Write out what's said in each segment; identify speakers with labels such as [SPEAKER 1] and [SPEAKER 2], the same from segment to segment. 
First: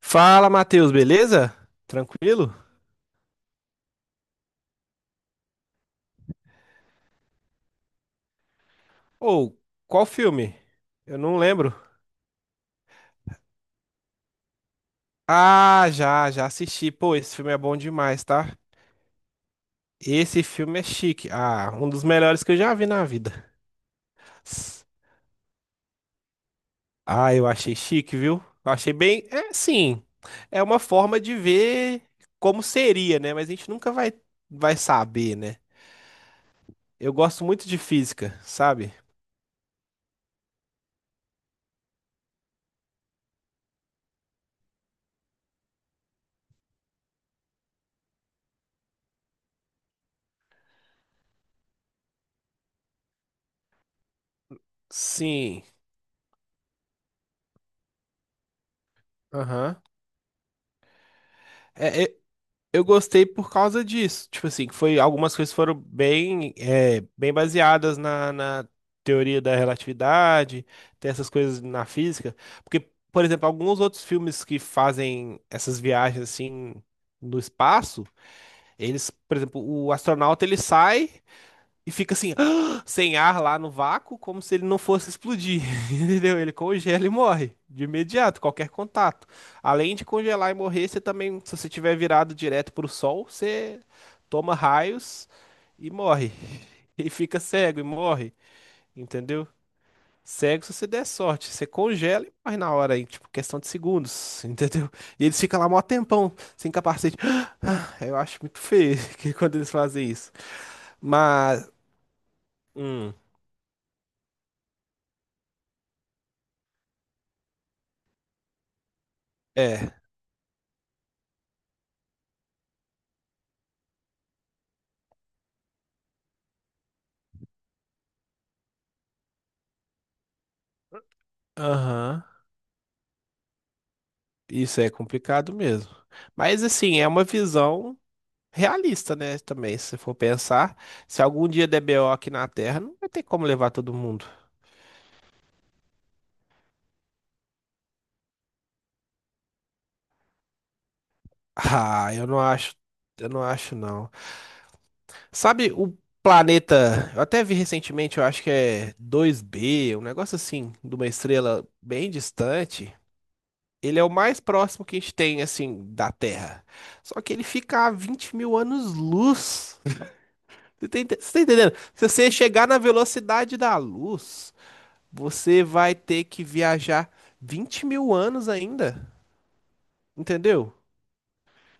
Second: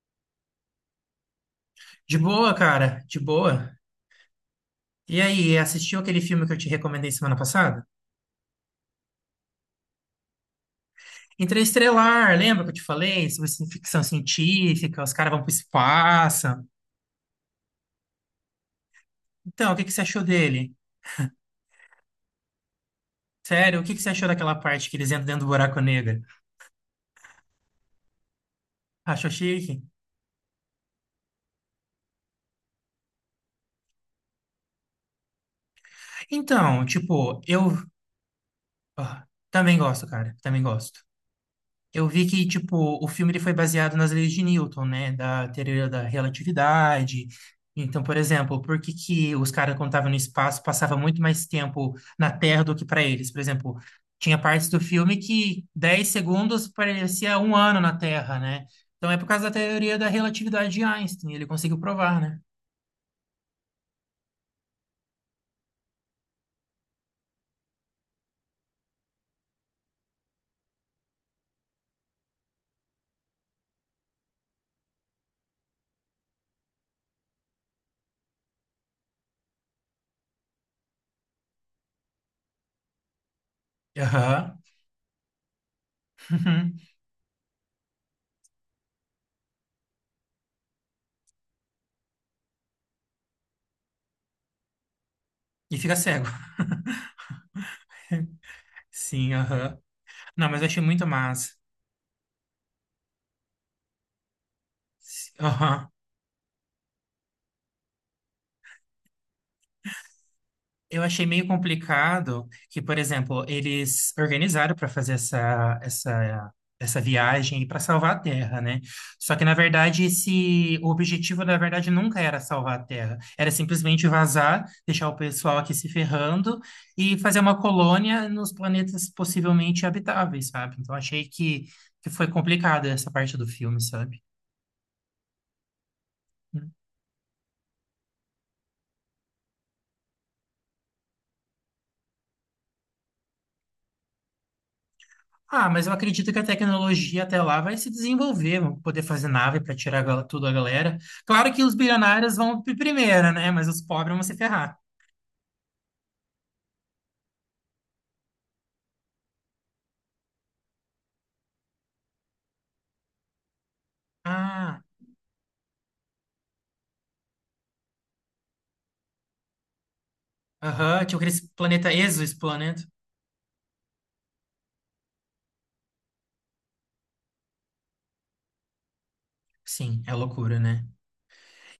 [SPEAKER 1] Fala, Matheus, beleza?
[SPEAKER 2] De boa,
[SPEAKER 1] Tranquilo?
[SPEAKER 2] cara, de boa. E aí, assistiu aquele filme que eu te recomendei semana passada?
[SPEAKER 1] Ou, qual filme? Eu não lembro.
[SPEAKER 2] Interestelar, lembra que eu te falei sobre ficção científica, os caras vão pro
[SPEAKER 1] Ah, já,
[SPEAKER 2] espaço.
[SPEAKER 1] já assisti. Pô, esse filme é bom demais, tá?
[SPEAKER 2] Então, o que que você achou
[SPEAKER 1] Esse
[SPEAKER 2] dele?
[SPEAKER 1] filme é chique. Ah, um dos melhores que eu já vi na vida.
[SPEAKER 2] Sério, o que que você achou daquela
[SPEAKER 1] S-
[SPEAKER 2] parte que eles entram dentro do buraco negro?
[SPEAKER 1] Ah, eu achei chique, viu? Eu achei bem.
[SPEAKER 2] Achou
[SPEAKER 1] É,
[SPEAKER 2] chique?
[SPEAKER 1] sim. É uma forma de ver como seria, né? Mas a gente nunca vai saber, né?
[SPEAKER 2] Então,
[SPEAKER 1] Eu
[SPEAKER 2] tipo,
[SPEAKER 1] gosto muito de física, sabe?
[SPEAKER 2] também gosto, cara, também gosto. Eu vi que, tipo, o filme ele foi baseado nas leis de Newton, né? Da teoria da relatividade. Então, por exemplo, por que que os caras, quando estavam no espaço, passavam muito mais tempo na Terra do que para eles? Por exemplo, tinha partes do filme
[SPEAKER 1] Sim.
[SPEAKER 2] que 10 segundos parecia um ano na Terra, né? Então, é por causa da
[SPEAKER 1] Aham.
[SPEAKER 2] teoria da relatividade de Einstein. Ele conseguiu
[SPEAKER 1] É, é,
[SPEAKER 2] provar, né?
[SPEAKER 1] eu gostei por causa disso. Tipo assim, que foi algumas coisas foram bem, é, bem baseadas na teoria da relatividade, tem essas coisas na física. Porque, por exemplo, alguns outros filmes que fazem essas viagens assim no espaço, eles, por exemplo, o astronauta ele sai. E fica assim, sem ar lá no vácuo, como se
[SPEAKER 2] Aham.
[SPEAKER 1] ele não fosse explodir. Entendeu? Ele congela e morre de imediato, qualquer contato. Além de congelar e morrer, você também, se você tiver virado direto pro sol, você toma raios
[SPEAKER 2] E
[SPEAKER 1] e
[SPEAKER 2] fica cego.
[SPEAKER 1] morre. E fica cego e morre,
[SPEAKER 2] Sim,
[SPEAKER 1] entendeu?
[SPEAKER 2] aham. Não, mas
[SPEAKER 1] Cego
[SPEAKER 2] eu
[SPEAKER 1] se
[SPEAKER 2] achei
[SPEAKER 1] você
[SPEAKER 2] muito
[SPEAKER 1] der sorte.
[SPEAKER 2] massa.
[SPEAKER 1] Você congela e morre na hora aí, tipo, questão de segundos, entendeu? E eles ficam lá mó
[SPEAKER 2] Aham.
[SPEAKER 1] tempão, sem capacete. Ah, eu acho muito feio que quando eles fazem isso.
[SPEAKER 2] Eu achei meio
[SPEAKER 1] Mas.
[SPEAKER 2] complicado que, por
[SPEAKER 1] hum,
[SPEAKER 2] exemplo, eles organizaram para fazer essa viagem para salvar a Terra, né? Só que, na
[SPEAKER 1] É,
[SPEAKER 2] verdade, esse, o objetivo, na verdade, nunca era salvar a Terra. Era simplesmente vazar, deixar o pessoal aqui se ferrando e fazer uma colônia nos planetas possivelmente habitáveis, sabe? Então, achei que
[SPEAKER 1] aham.
[SPEAKER 2] foi complicado essa parte do filme, sabe?
[SPEAKER 1] Isso é complicado mesmo. Mas assim, é uma visão realista, né? Também, se for pensar, se algum dia der BO aqui na Terra, não vai ter como levar todo mundo.
[SPEAKER 2] Ah, mas eu acredito que a tecnologia até lá vai se desenvolver, vão poder fazer nave para tirar tudo a galera. Claro que os
[SPEAKER 1] Ah,
[SPEAKER 2] bilionários vão
[SPEAKER 1] eu
[SPEAKER 2] primeiro,
[SPEAKER 1] não
[SPEAKER 2] né? Mas
[SPEAKER 1] acho
[SPEAKER 2] os
[SPEAKER 1] não.
[SPEAKER 2] pobres vão se ferrar.
[SPEAKER 1] Sabe o planeta, eu até vi recentemente, eu acho que é dois b um negócio assim, de uma estrela bem distante. Ele é o mais
[SPEAKER 2] Ah,
[SPEAKER 1] próximo que a gente tem, assim, da Terra. Só que ele fica a 20 mil anos-luz. Você tá
[SPEAKER 2] aham, tinha
[SPEAKER 1] ente-
[SPEAKER 2] aquele
[SPEAKER 1] você tá entendendo?
[SPEAKER 2] planeta
[SPEAKER 1] Se você chegar na
[SPEAKER 2] exoesplaneto.
[SPEAKER 1] velocidade da luz, você vai ter que viajar 20 mil anos ainda.
[SPEAKER 2] Sim, é loucura,
[SPEAKER 1] Entendeu?
[SPEAKER 2] né?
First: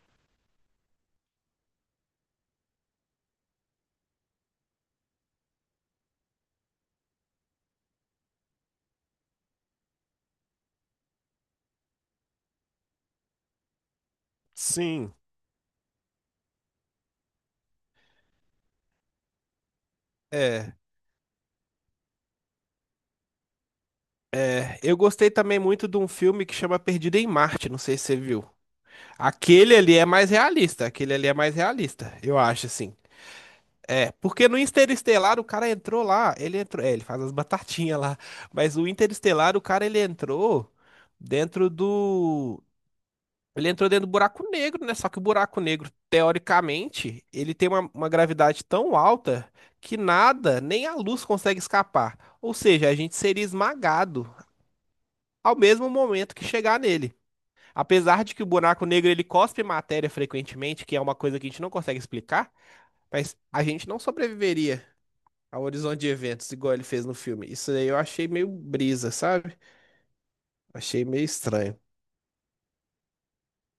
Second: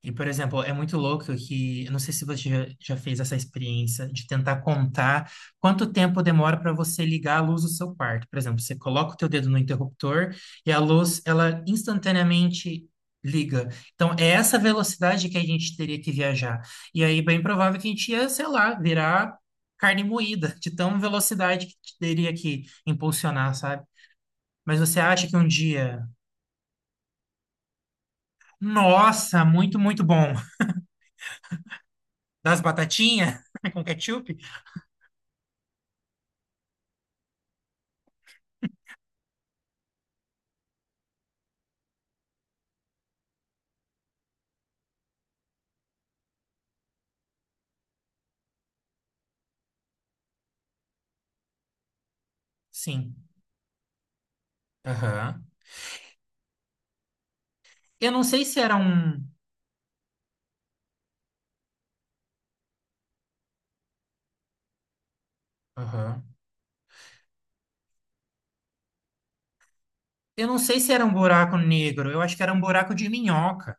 [SPEAKER 2] E, por exemplo, é muito louco que, eu não sei se você já fez essa experiência de tentar contar quanto tempo demora para você ligar a luz do seu quarto. Por exemplo, você coloca o teu dedo no interruptor e a luz, ela instantaneamente liga. Então, é essa
[SPEAKER 1] Sim.
[SPEAKER 2] velocidade que a gente teria que viajar. E aí, bem provável que a gente ia, sei lá, virar carne moída, de
[SPEAKER 1] É.
[SPEAKER 2] tão velocidade que teria que impulsionar, sabe? Mas
[SPEAKER 1] É. Eu
[SPEAKER 2] você acha
[SPEAKER 1] gostei
[SPEAKER 2] que um
[SPEAKER 1] também muito de
[SPEAKER 2] dia,
[SPEAKER 1] um filme que chama Perdido em Marte. Não sei se você viu.
[SPEAKER 2] nossa,
[SPEAKER 1] Aquele
[SPEAKER 2] muito,
[SPEAKER 1] ali
[SPEAKER 2] muito
[SPEAKER 1] é mais
[SPEAKER 2] bom,
[SPEAKER 1] realista. Aquele ali é mais realista, eu
[SPEAKER 2] das
[SPEAKER 1] acho, assim.
[SPEAKER 2] batatinhas com
[SPEAKER 1] É,
[SPEAKER 2] ketchup?
[SPEAKER 1] porque no Interestelar o cara entrou lá, ele entrou, é, ele faz as batatinhas lá, mas o Interestelar o cara ele entrou dentro do. Ele entrou dentro do buraco negro, né? Só que o buraco negro, teoricamente, ele tem uma gravidade tão alta que nada, nem a luz consegue escapar. Ou seja, a
[SPEAKER 2] Sim.
[SPEAKER 1] gente seria esmagado
[SPEAKER 2] Aham.
[SPEAKER 1] ao mesmo momento que chegar nele.
[SPEAKER 2] Eu não
[SPEAKER 1] Apesar de que
[SPEAKER 2] sei
[SPEAKER 1] o
[SPEAKER 2] se era
[SPEAKER 1] buraco negro ele
[SPEAKER 2] um.
[SPEAKER 1] cospe matéria frequentemente, que é uma coisa que a gente não consegue explicar, mas a gente não sobreviveria ao horizonte de
[SPEAKER 2] Aham.
[SPEAKER 1] eventos igual ele fez no filme. Isso aí eu achei meio brisa, sabe?
[SPEAKER 2] Eu não sei se era
[SPEAKER 1] Achei
[SPEAKER 2] um
[SPEAKER 1] meio
[SPEAKER 2] buraco
[SPEAKER 1] estranho.
[SPEAKER 2] negro. Eu acho que era um buraco de minhoca.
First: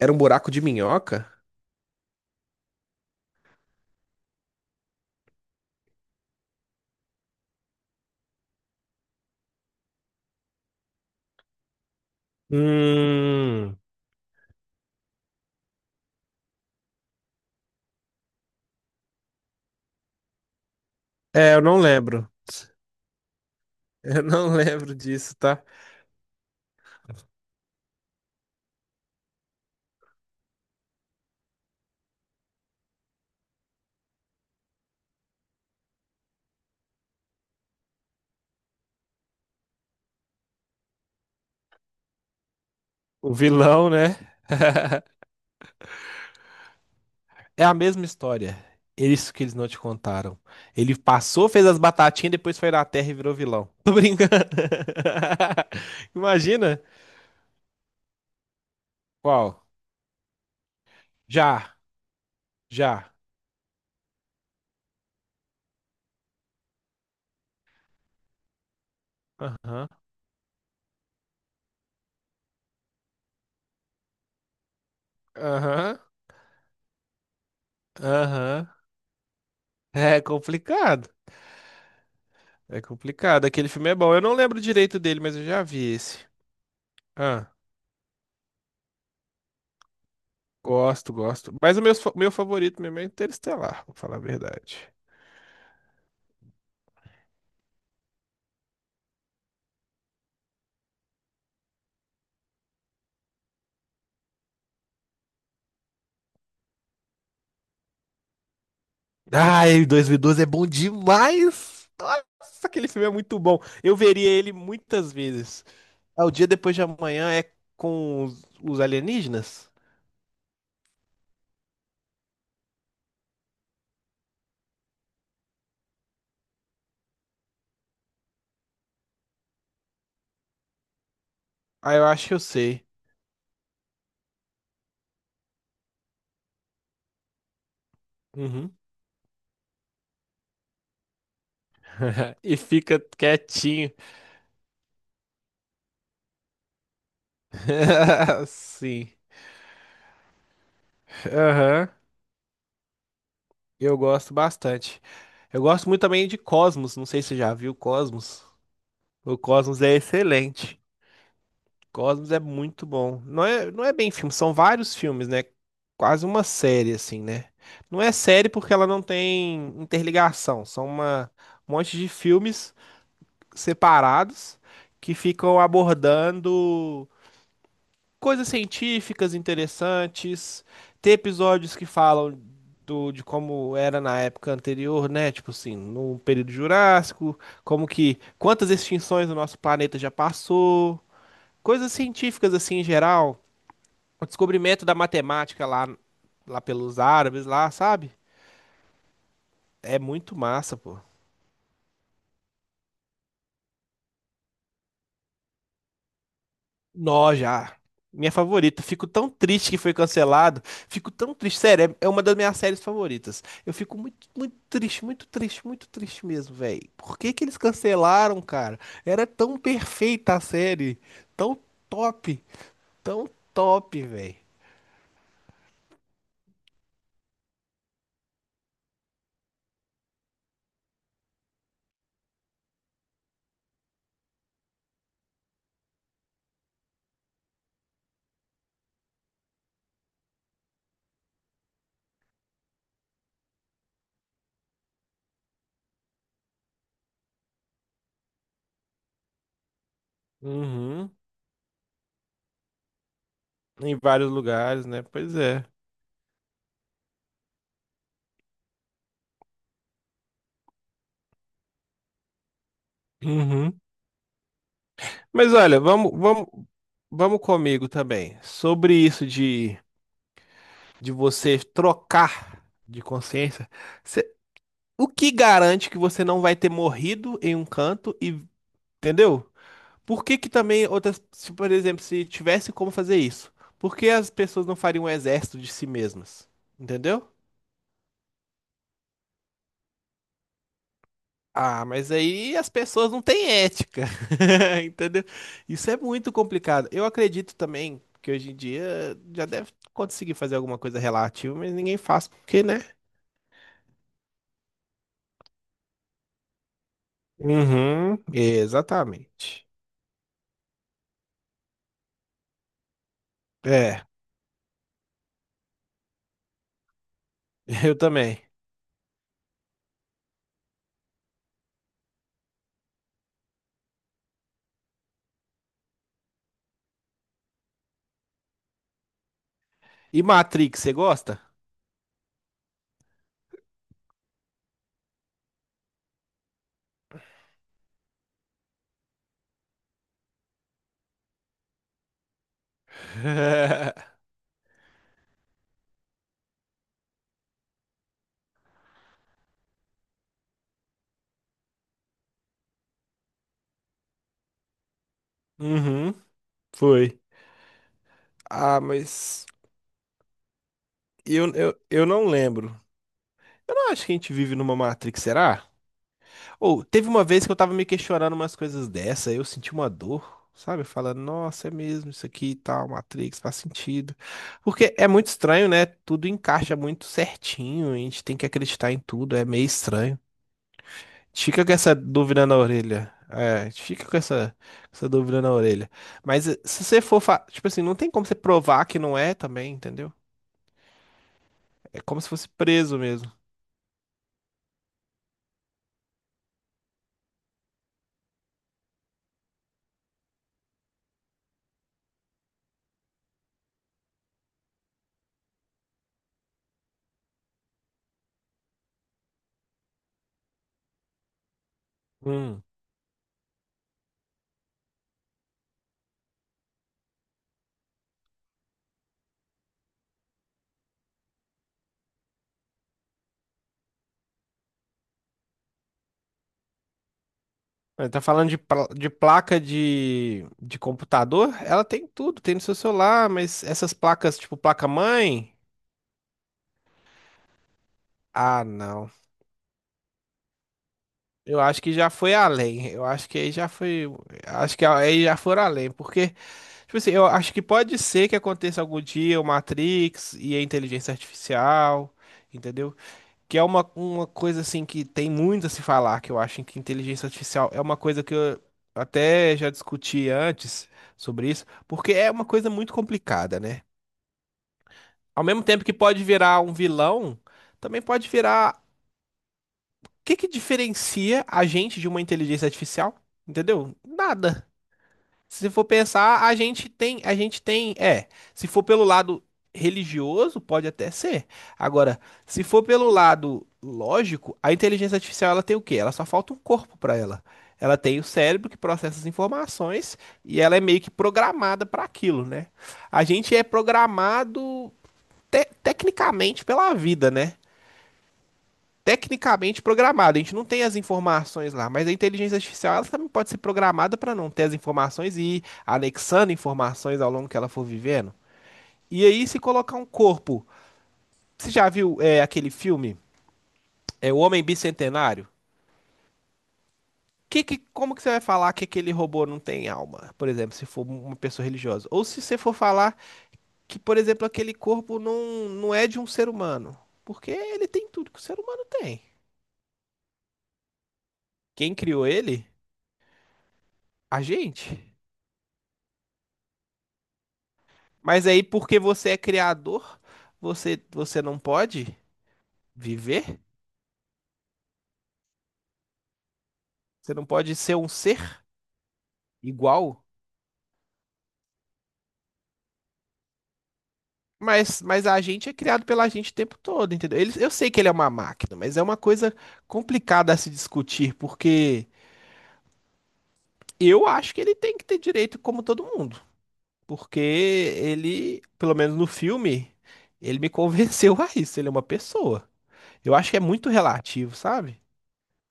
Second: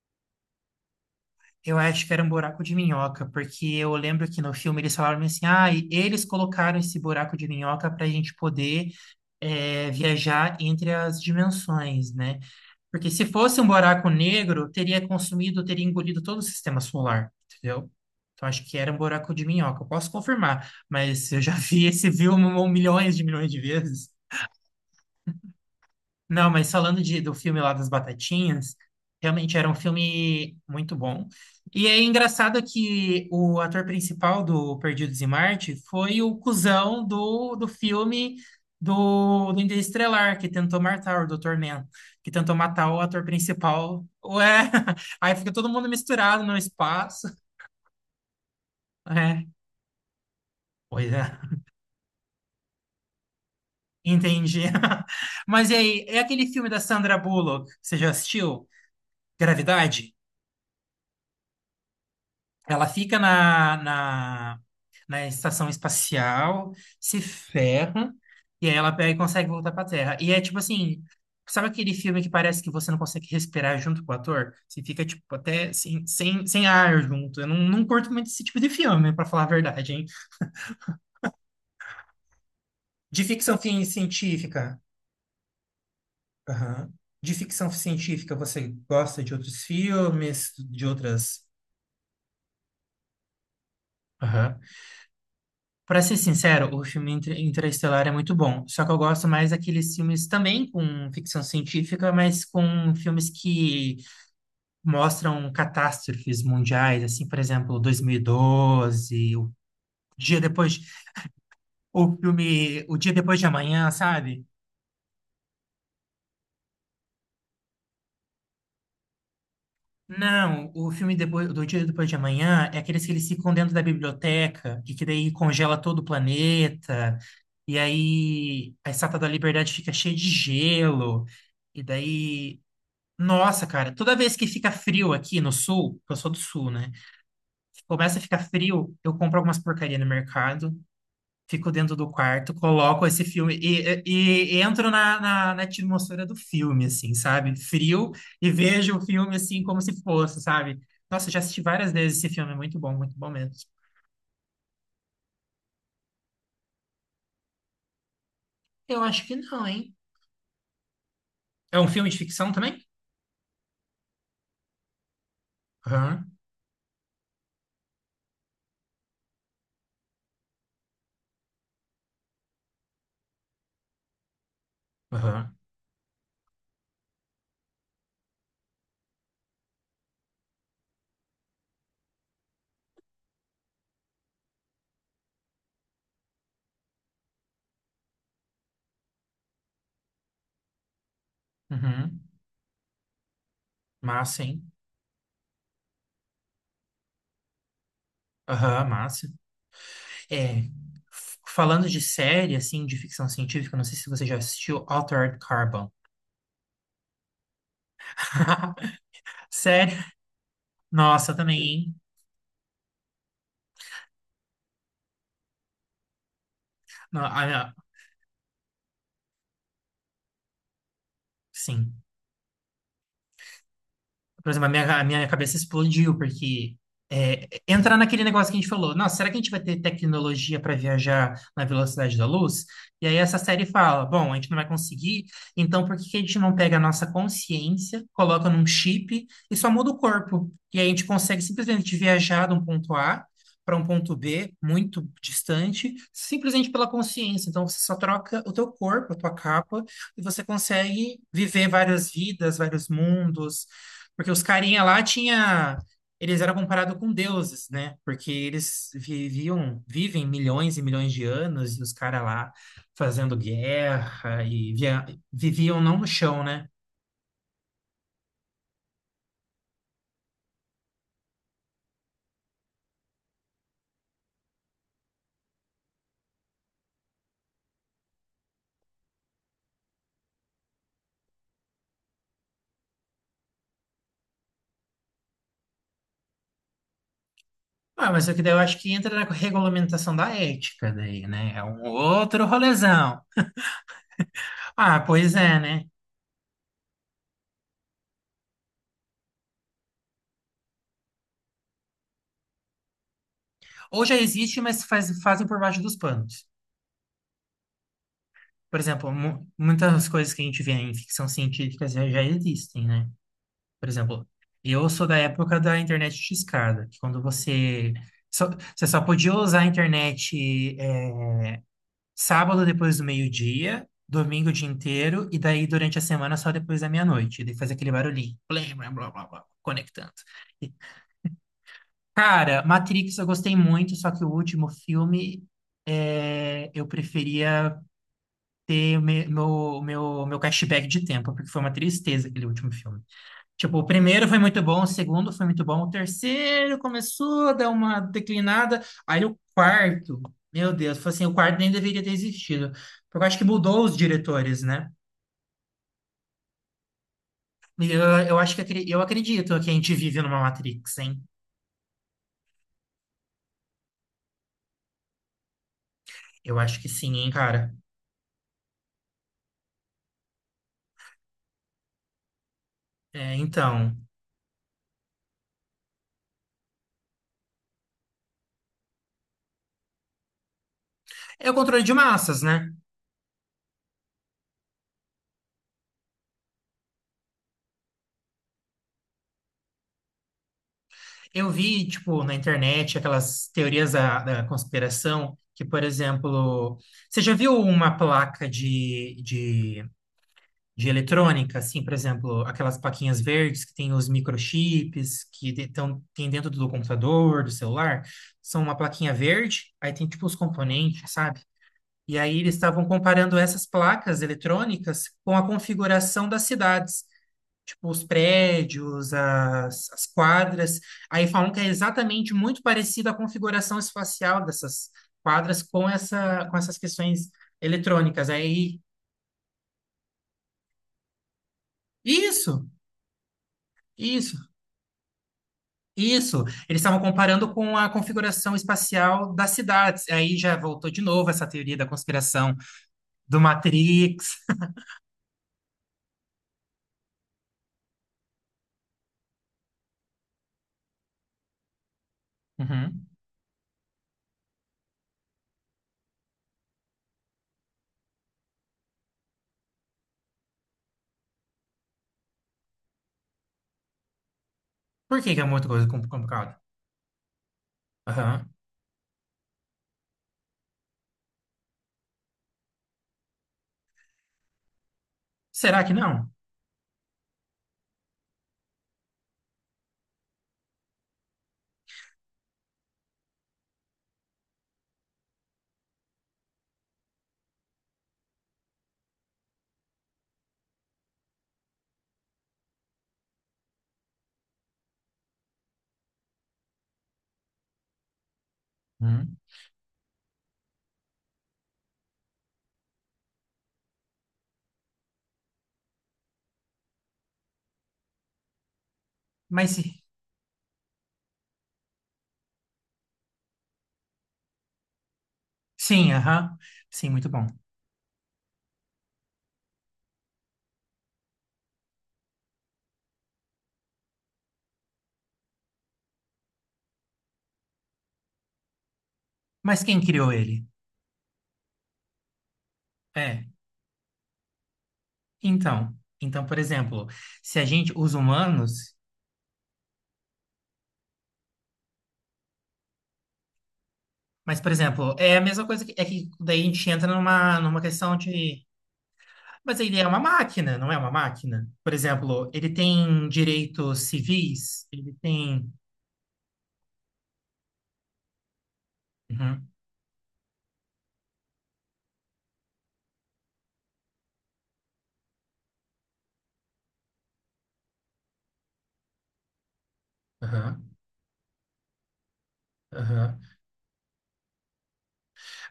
[SPEAKER 1] Era um buraco de minhoca?
[SPEAKER 2] Eu acho que era um buraco de minhoca, porque eu lembro que no filme eles falaram assim: ah, e eles colocaram esse buraco de minhoca para a gente poder viajar entre as dimensões, né? Porque se fosse um
[SPEAKER 1] Hum,
[SPEAKER 2] buraco negro, teria consumido, teria engolido todo o sistema solar, entendeu? Então acho que era um buraco de minhoca. Eu posso confirmar, mas eu já
[SPEAKER 1] é, eu não
[SPEAKER 2] vi esse
[SPEAKER 1] lembro.
[SPEAKER 2] filme um milhões de vezes.
[SPEAKER 1] Eu não lembro disso, tá?
[SPEAKER 2] Não, mas falando de, do filme lá das Batatinhas, realmente era um filme muito bom. E é engraçado que o ator principal do Perdidos em Marte foi o cuzão do filme do Interestelar, que tentou matar o Dr. Man, que tentou matar o ator
[SPEAKER 1] O vilão,
[SPEAKER 2] principal.
[SPEAKER 1] né?
[SPEAKER 2] Ué, aí fica todo mundo misturado no espaço.
[SPEAKER 1] É a mesma história. É isso que
[SPEAKER 2] É,
[SPEAKER 1] eles não te contaram. Ele
[SPEAKER 2] pois é,
[SPEAKER 1] passou, fez as batatinhas, depois foi na Terra e virou vilão. Tô brincando.
[SPEAKER 2] entendi. Mas e aí, é aquele filme da
[SPEAKER 1] Imagina.
[SPEAKER 2] Sandra Bullock, você já assistiu?
[SPEAKER 1] Qual?
[SPEAKER 2] Gravidade?
[SPEAKER 1] Já,
[SPEAKER 2] Ela
[SPEAKER 1] já.
[SPEAKER 2] fica na estação espacial, se ferra, e aí ela pega e consegue voltar pra
[SPEAKER 1] Aham,
[SPEAKER 2] Terra. E é tipo assim, sabe aquele filme que parece que você não consegue respirar junto com o ator? Você fica, tipo, até
[SPEAKER 1] aham,
[SPEAKER 2] sem ar junto. Eu não, não curto muito esse tipo
[SPEAKER 1] aham.
[SPEAKER 2] de filme, pra falar a verdade, hein?
[SPEAKER 1] É complicado. É
[SPEAKER 2] De
[SPEAKER 1] complicado.
[SPEAKER 2] ficção
[SPEAKER 1] Aquele filme é bom. Eu não lembro
[SPEAKER 2] científica.
[SPEAKER 1] direito dele, mas eu já vi esse.
[SPEAKER 2] Aham. De
[SPEAKER 1] Ah.
[SPEAKER 2] ficção científica, você gosta de outros filmes, de
[SPEAKER 1] Gosto,
[SPEAKER 2] outras.
[SPEAKER 1] gosto. Mas o meu favorito mesmo é Interestelar, vou falar a
[SPEAKER 2] Aham.
[SPEAKER 1] verdade.
[SPEAKER 2] Pra ser sincero, o filme Interestelar é muito bom. Só que eu gosto mais daqueles filmes também com ficção científica, mas com filmes que mostram catástrofes mundiais, assim, por exemplo, 2012, o
[SPEAKER 1] Ai,
[SPEAKER 2] dia
[SPEAKER 1] 2012 é bom
[SPEAKER 2] depois,
[SPEAKER 1] demais!
[SPEAKER 2] o
[SPEAKER 1] Nossa,
[SPEAKER 2] filme
[SPEAKER 1] aquele
[SPEAKER 2] O
[SPEAKER 1] filme é
[SPEAKER 2] Dia Depois
[SPEAKER 1] muito
[SPEAKER 2] de
[SPEAKER 1] bom.
[SPEAKER 2] Amanhã,
[SPEAKER 1] Eu veria
[SPEAKER 2] sabe?
[SPEAKER 1] ele muitas vezes. Ah, o dia depois de amanhã é com os alienígenas?
[SPEAKER 2] Não, o filme depois, do Dia Depois de Amanhã é aqueles que eles ficam dentro da biblioteca e que daí congela todo o planeta. E aí a Estátua da Liberdade fica cheia de gelo. E
[SPEAKER 1] Ah, eu acho que eu
[SPEAKER 2] daí,
[SPEAKER 1] sei.
[SPEAKER 2] nossa, cara, toda vez que fica frio aqui no sul, eu sou do sul, né? Começa a ficar
[SPEAKER 1] Uhum.
[SPEAKER 2] frio, eu compro algumas porcaria no mercado, fico dentro do quarto,
[SPEAKER 1] E fica
[SPEAKER 2] coloco esse filme e,
[SPEAKER 1] quietinho.
[SPEAKER 2] e- e entro na atmosfera do filme, assim, sabe? Frio e vejo o
[SPEAKER 1] Sim.
[SPEAKER 2] filme assim como se fosse, sabe? Nossa, já assisti
[SPEAKER 1] Aham,
[SPEAKER 2] várias vezes esse filme, é muito bom mesmo.
[SPEAKER 1] eu gosto bastante. Eu gosto muito também de Cosmos, não sei se você já viu Cosmos.
[SPEAKER 2] Eu acho que
[SPEAKER 1] O
[SPEAKER 2] não,
[SPEAKER 1] Cosmos
[SPEAKER 2] hein?
[SPEAKER 1] é excelente.
[SPEAKER 2] É um filme de
[SPEAKER 1] Cosmos é
[SPEAKER 2] ficção também?
[SPEAKER 1] muito bom. Não é, não é bem filme, são vários filmes, né? Quase
[SPEAKER 2] Aham,
[SPEAKER 1] uma série, assim, né? Não é série porque ela não tem interligação, são uma, um monte de filmes separados que
[SPEAKER 2] aham,
[SPEAKER 1] ficam abordando coisas científicas interessantes, ter episódios que falam do, de como era na época anterior, né? Tipo assim, no período Jurássico, como que quantas extinções o nosso planeta já passou, coisas
[SPEAKER 2] uhum.
[SPEAKER 1] científicas assim em geral, o
[SPEAKER 2] Massa, hein?
[SPEAKER 1] descobrimento da matemática lá pelos árabes lá, sabe?
[SPEAKER 2] Aham, massa.
[SPEAKER 1] É muito
[SPEAKER 2] É,
[SPEAKER 1] massa, pô.
[SPEAKER 2] falando de série, assim, de ficção científica, não sei se você já assistiu Altered Carbon.
[SPEAKER 1] Nó já. Minha favorita. Fico tão triste que foi
[SPEAKER 2] Sério?
[SPEAKER 1] cancelado. Fico tão
[SPEAKER 2] Nossa,
[SPEAKER 1] triste.
[SPEAKER 2] também,
[SPEAKER 1] Sério,
[SPEAKER 2] hein?
[SPEAKER 1] é uma das minhas séries favoritas. Eu fico muito, muito triste, muito triste, muito triste mesmo, velho. Por
[SPEAKER 2] No-
[SPEAKER 1] que que eles
[SPEAKER 2] ah, ah,
[SPEAKER 1] cancelaram, cara? Era tão perfeita a série. Tão
[SPEAKER 2] Sim.
[SPEAKER 1] top. Tão top, velho.
[SPEAKER 2] Por exemplo, a minha cabeça explodiu, porque entra naquele negócio que a gente falou, nossa, será que a gente vai ter tecnologia para viajar na velocidade da luz? E aí essa série fala, bom, a gente não vai conseguir, então por que que a gente não pega a nossa consciência, coloca num chip e só muda o corpo? E aí a gente consegue simplesmente viajar de um ponto A para um ponto B, muito distante, simplesmente pela consciência. Então você só troca o teu corpo, a tua capa, e você
[SPEAKER 1] Uhum.
[SPEAKER 2] consegue viver várias vidas, vários mundos,
[SPEAKER 1] Em
[SPEAKER 2] porque
[SPEAKER 1] vários
[SPEAKER 2] os carinha
[SPEAKER 1] lugares,
[SPEAKER 2] lá
[SPEAKER 1] né? Pois é.
[SPEAKER 2] tinha, eles eram comparados com deuses, né? Porque eles viviam, vivem milhões e milhões de anos e os caras lá fazendo
[SPEAKER 1] Uhum.
[SPEAKER 2] guerra e
[SPEAKER 1] Mas
[SPEAKER 2] viviam
[SPEAKER 1] olha,
[SPEAKER 2] não no
[SPEAKER 1] vamos,
[SPEAKER 2] chão,
[SPEAKER 1] vamos,
[SPEAKER 2] né?
[SPEAKER 1] vamos comigo também. Sobre isso de você trocar de consciência. O que garante que você não vai ter morrido em um canto e, entendeu? Por que que também outras, se, por exemplo, se tivesse como fazer isso, por que as pessoas não fariam um exército de si mesmas? Entendeu?
[SPEAKER 2] Ah, mas é que daí eu acho que entra na regulamentação da ética daí, né? É um
[SPEAKER 1] Ah, mas
[SPEAKER 2] outro
[SPEAKER 1] aí as pessoas
[SPEAKER 2] rolezão.
[SPEAKER 1] não têm ética,
[SPEAKER 2] Ah,
[SPEAKER 1] entendeu?
[SPEAKER 2] pois é, né?
[SPEAKER 1] Isso é muito complicado. Eu acredito também que hoje em dia já deve conseguir fazer alguma coisa relativa, mas ninguém faz porque, né?
[SPEAKER 2] Ou já existe, mas fazem por baixo dos panos.
[SPEAKER 1] Uhum,
[SPEAKER 2] Por exemplo,
[SPEAKER 1] exatamente.
[SPEAKER 2] muitas coisas que a gente vê em ficção científica já existem, né? Por
[SPEAKER 1] É,
[SPEAKER 2] exemplo, eu sou da época da internet de escada, que quando
[SPEAKER 1] eu também.
[SPEAKER 2] só, você só podia usar a internet sábado depois do meio-dia, domingo o dia inteiro, e daí durante a semana só depois da meia-noite. E daí faz aquele barulhinho, blé, blá, blá, blá, blá, conectando.
[SPEAKER 1] E
[SPEAKER 2] E,
[SPEAKER 1] Matrix, você gosta?
[SPEAKER 2] cara, Matrix eu gostei muito, só que o último filme eu preferia ter o meu cashback de tempo, porque foi uma tristeza aquele último filme. Tipo, o primeiro foi muito bom, o segundo foi muito bom, o terceiro começou a dar uma declinada, aí o quarto, meu Deus, foi assim, o quarto nem deveria ter existido, porque eu acho que mudou os diretores, né?
[SPEAKER 1] Uhum, foi.
[SPEAKER 2] E eu acho que
[SPEAKER 1] Ah,
[SPEAKER 2] eu acredito
[SPEAKER 1] mas
[SPEAKER 2] que a gente vive numa Matrix, hein?
[SPEAKER 1] eu não lembro. Eu não acho que a gente vive numa Matrix, será?
[SPEAKER 2] Eu acho
[SPEAKER 1] Ou
[SPEAKER 2] que
[SPEAKER 1] teve
[SPEAKER 2] sim,
[SPEAKER 1] uma
[SPEAKER 2] hein,
[SPEAKER 1] vez que eu
[SPEAKER 2] cara?
[SPEAKER 1] tava me questionando umas coisas dessa, eu senti uma dor, sabe? Falando, nossa, é mesmo isso aqui e tal,
[SPEAKER 2] É,
[SPEAKER 1] Matrix, faz
[SPEAKER 2] então,
[SPEAKER 1] sentido. Porque é muito estranho, né? Tudo encaixa muito certinho, a gente tem que acreditar em tudo, é meio estranho.
[SPEAKER 2] é o
[SPEAKER 1] Fica com
[SPEAKER 2] controle de
[SPEAKER 1] essa
[SPEAKER 2] massas,
[SPEAKER 1] dúvida na
[SPEAKER 2] né?
[SPEAKER 1] orelha. É, fica com essa dúvida na orelha. Mas se você for, tipo assim, não tem como você provar que não é também, entendeu?
[SPEAKER 2] Eu vi,
[SPEAKER 1] É como
[SPEAKER 2] tipo,
[SPEAKER 1] se
[SPEAKER 2] na
[SPEAKER 1] fosse
[SPEAKER 2] internet
[SPEAKER 1] preso mesmo.
[SPEAKER 2] aquelas teorias da conspiração que, por exemplo, você já viu uma placa de eletrônica, assim, por exemplo, aquelas plaquinhas verdes que tem os microchips que tão, tem dentro do computador, do celular? São uma plaquinha verde, aí tem, tipo, os componentes, sabe? E aí eles
[SPEAKER 1] Hum.
[SPEAKER 2] estavam comparando essas placas eletrônicas com a configuração das cidades, tipo, os prédios, as quadras. Aí falam que é exatamente muito parecida a configuração espacial dessas quadras com essa, com essas questões
[SPEAKER 1] Tá
[SPEAKER 2] eletrônicas.
[SPEAKER 1] falando de,
[SPEAKER 2] Aí,
[SPEAKER 1] de placa de computador? Ela tem tudo, tem no
[SPEAKER 2] isso,
[SPEAKER 1] seu celular, mas essas
[SPEAKER 2] isso,
[SPEAKER 1] placas, tipo placa-mãe?
[SPEAKER 2] isso. Eles estavam comparando com a configuração
[SPEAKER 1] Ah, não.
[SPEAKER 2] espacial das cidades. Aí já voltou de novo essa
[SPEAKER 1] Eu
[SPEAKER 2] teoria
[SPEAKER 1] acho
[SPEAKER 2] da
[SPEAKER 1] que já foi
[SPEAKER 2] conspiração
[SPEAKER 1] além. Eu acho que
[SPEAKER 2] do
[SPEAKER 1] aí já foi.
[SPEAKER 2] Matrix.
[SPEAKER 1] Acho que aí já foram além, porque. Tipo assim, eu acho que pode ser que aconteça algum dia o Matrix e a inteligência artificial, entendeu?
[SPEAKER 2] Uhum.
[SPEAKER 1] Que é uma coisa assim que tem muito a se falar, que eu acho que inteligência artificial é uma coisa que eu até já discuti antes sobre isso, porque é uma coisa muito complicada, né?
[SPEAKER 2] Por que que
[SPEAKER 1] Ao
[SPEAKER 2] é
[SPEAKER 1] mesmo
[SPEAKER 2] muita
[SPEAKER 1] tempo
[SPEAKER 2] coisa
[SPEAKER 1] que pode
[SPEAKER 2] complicada?
[SPEAKER 1] virar um vilão, também pode
[SPEAKER 2] Aham.
[SPEAKER 1] virar. O que que diferencia a gente de uma inteligência artificial? Entendeu? Nada. Se
[SPEAKER 2] Será
[SPEAKER 1] for
[SPEAKER 2] que não?
[SPEAKER 1] pensar, a gente tem, é, se for pelo lado religioso, pode até ser. Agora, se for pelo lado lógico, a inteligência artificial ela tem o quê? Ela só falta um corpo para ela. Ela tem o cérebro que processa as informações e ela é meio que programada para aquilo, né? A gente é programado tecnicamente pela vida, né?
[SPEAKER 2] Uhum.
[SPEAKER 1] Tecnicamente programado. A gente não tem as informações lá, mas a inteligência artificial ela também pode ser programada para não ter as informações e ir anexando informações ao longo que ela for vivendo. E aí, se
[SPEAKER 2] Mas se-
[SPEAKER 1] colocar um corpo, você já viu é, aquele filme, é, O Homem Bicentenário?
[SPEAKER 2] sim, aham. Sim, muito bom.
[SPEAKER 1] Que, como que você vai falar que aquele robô não tem alma, por exemplo, se for uma pessoa religiosa? Ou se você for falar que, por exemplo, aquele corpo não, não é de um ser humano? Porque ele tem tudo que o ser humano tem.
[SPEAKER 2] Mas quem criou ele?
[SPEAKER 1] Quem criou ele?
[SPEAKER 2] É,
[SPEAKER 1] A gente.
[SPEAKER 2] então, então, por exemplo, se a gente, os
[SPEAKER 1] Mas aí,
[SPEAKER 2] humanos,
[SPEAKER 1] porque você é criador, você, você não pode viver?
[SPEAKER 2] mas, por exemplo, é a mesma coisa que, é que daí a gente entra
[SPEAKER 1] Você não
[SPEAKER 2] numa,
[SPEAKER 1] pode
[SPEAKER 2] numa
[SPEAKER 1] ser um
[SPEAKER 2] questão
[SPEAKER 1] ser
[SPEAKER 2] de, mas ele é uma
[SPEAKER 1] igual?
[SPEAKER 2] máquina, não é uma máquina? Por exemplo, ele tem direitos civis,
[SPEAKER 1] Mas,
[SPEAKER 2] ele
[SPEAKER 1] mas a gente
[SPEAKER 2] tem,
[SPEAKER 1] é criado pela gente o tempo todo, entendeu? Ele- eu sei que ele é uma máquina, mas é uma coisa
[SPEAKER 2] uhum,
[SPEAKER 1] complicada a se discutir, porque eu acho que ele tem que ter direito como todo mundo. Porque ele, pelo menos no filme, ele me
[SPEAKER 2] aham,
[SPEAKER 1] convenceu a isso. Ele é uma pessoa. Eu
[SPEAKER 2] aham.
[SPEAKER 1] acho que é muito relativo, sabe?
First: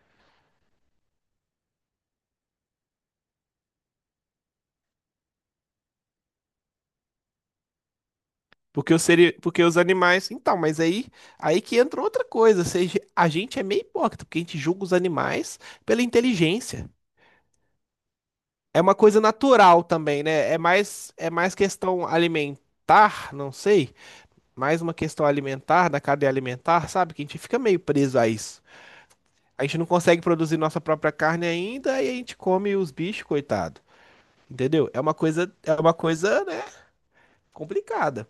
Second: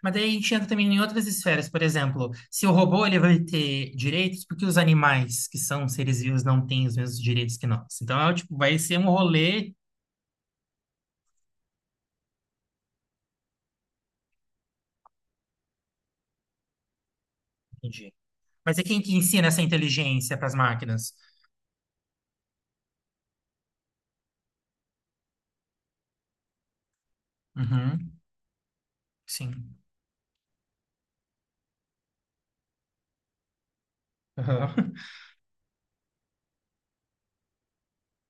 [SPEAKER 2] Mas daí a gente entra também em outras esferas, por exemplo, se o robô ele vai ter direitos, porque os animais que são seres vivos não têm os mesmos direitos que nós? Então, é, tipo, vai
[SPEAKER 1] Porque
[SPEAKER 2] ser
[SPEAKER 1] os,
[SPEAKER 2] um
[SPEAKER 1] seri... porque
[SPEAKER 2] rolê,
[SPEAKER 1] os animais. Então, mas aí, aí que entra outra coisa. Ou seja, a gente é meio hipócrita, porque a gente julga os animais pela inteligência.
[SPEAKER 2] entendi. Mas
[SPEAKER 1] É
[SPEAKER 2] é
[SPEAKER 1] uma
[SPEAKER 2] quem que
[SPEAKER 1] coisa
[SPEAKER 2] ensina essa
[SPEAKER 1] natural também,
[SPEAKER 2] inteligência para
[SPEAKER 1] né?
[SPEAKER 2] as máquinas?
[SPEAKER 1] É mais questão alimentar, não sei. Mais uma questão alimentar, da cadeia alimentar, sabe? Que a gente fica meio
[SPEAKER 2] Uhum,
[SPEAKER 1] preso a isso. A gente
[SPEAKER 2] sim.
[SPEAKER 1] não consegue produzir nossa própria carne ainda e a gente come os bichos, coitado. Entendeu?
[SPEAKER 2] Aham.
[SPEAKER 1] É uma coisa, né, complicada.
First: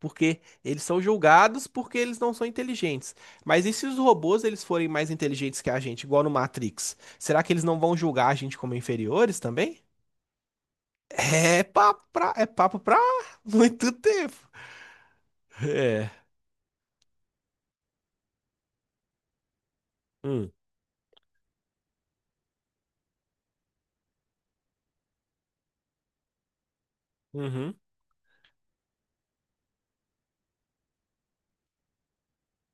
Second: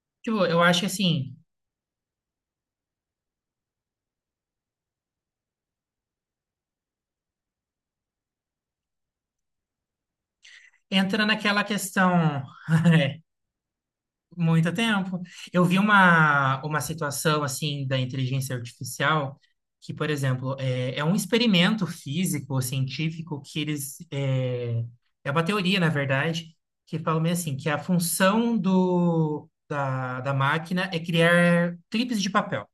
[SPEAKER 1] Porque
[SPEAKER 2] Tipo, eu acho
[SPEAKER 1] eles
[SPEAKER 2] que
[SPEAKER 1] são
[SPEAKER 2] assim,
[SPEAKER 1] julgados porque eles não são inteligentes. Mas e se os robôs eles forem mais inteligentes que a gente, igual no Matrix? Será que eles não vão julgar a gente como inferiores também?
[SPEAKER 2] entra naquela questão
[SPEAKER 1] É papo pra muito tempo.
[SPEAKER 2] muito tempo. Eu vi
[SPEAKER 1] É.
[SPEAKER 2] uma situação assim da inteligência artificial que, por
[SPEAKER 1] Hum.
[SPEAKER 2] exemplo, é um experimento físico, científico, que eles. É, é uma teoria, na verdade, que fala meio assim, que
[SPEAKER 1] Uhum.
[SPEAKER 2] a função do, da máquina é criar clipes de papel.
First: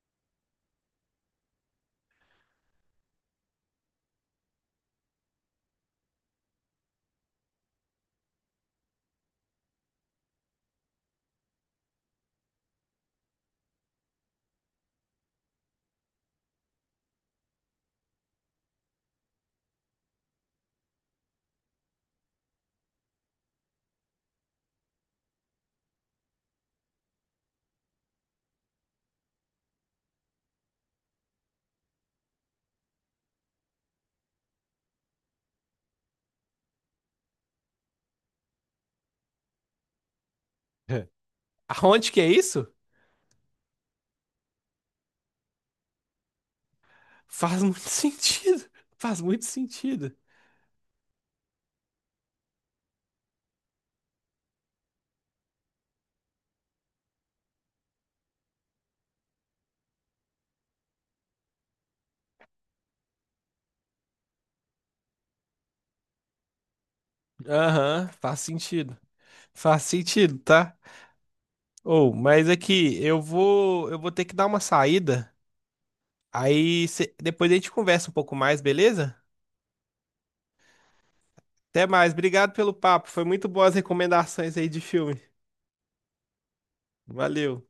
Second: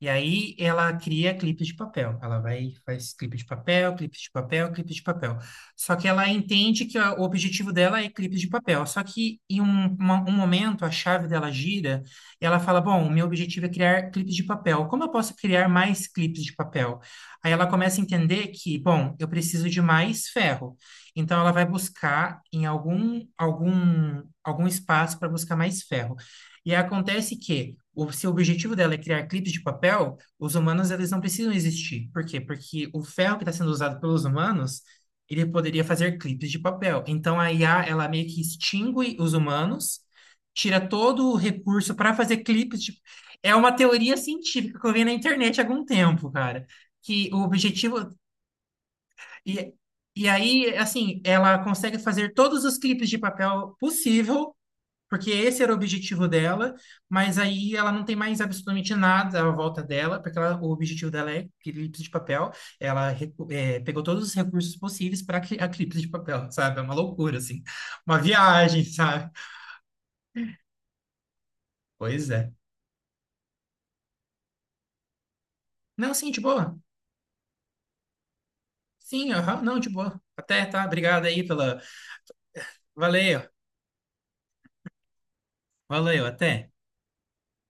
[SPEAKER 2] E aí ela cria clipes de papel. Ela vai faz clipe de papel, clipe de papel, clipe de papel. Só que ela entende que o objetivo dela é clipes de papel. Só que em um momento a chave dela gira e ela fala: bom, o meu objetivo é criar clipes de papel. Como eu posso criar mais clipes de papel? Aí ela começa a entender que, bom, eu preciso de mais ferro. Então ela vai buscar em algum espaço para buscar mais ferro. E acontece que, se o objetivo dela é criar clipes de papel, os humanos eles não precisam existir. Por quê? Porque o ferro que está sendo usado pelos humanos, ele poderia fazer clipes de papel. Então a IA, ela meio que extingue os humanos, tira
[SPEAKER 1] É.
[SPEAKER 2] todo o recurso
[SPEAKER 1] Aonde
[SPEAKER 2] para
[SPEAKER 1] que é
[SPEAKER 2] fazer
[SPEAKER 1] isso?
[SPEAKER 2] clipes de... É uma teoria científica que eu vi na internet há algum tempo, cara. Que o
[SPEAKER 1] Faz muito
[SPEAKER 2] objetivo...
[SPEAKER 1] sentido. Faz muito
[SPEAKER 2] E,
[SPEAKER 1] sentido.
[SPEAKER 2] e aí, assim, ela consegue fazer todos os clipes de papel possível porque esse era o objetivo dela, mas aí ela não tem mais absolutamente nada à volta dela, porque o objetivo dela é Eclipse de Papel. Ela pegou todos os recursos possíveis para a Eclipse de Papel, sabe? É uma loucura, assim.
[SPEAKER 1] Aham,
[SPEAKER 2] Uma
[SPEAKER 1] faz
[SPEAKER 2] viagem,
[SPEAKER 1] sentido.
[SPEAKER 2] sabe?
[SPEAKER 1] Faz sentido, tá? Ou,
[SPEAKER 2] Pois
[SPEAKER 1] mas
[SPEAKER 2] é.
[SPEAKER 1] é que eu vou ter que dar uma saída.
[SPEAKER 2] Não, sim, de boa.
[SPEAKER 1] Aí cê- depois a gente conversa um pouco mais, beleza?
[SPEAKER 2] Sim, aham, não, de boa. Até, tá? Obrigado aí pela.
[SPEAKER 1] Até mais. Obrigado pelo papo. Foi
[SPEAKER 2] Valeu,
[SPEAKER 1] muito boas recomendações aí de filme.
[SPEAKER 2] valeu, até.
[SPEAKER 1] Valeu.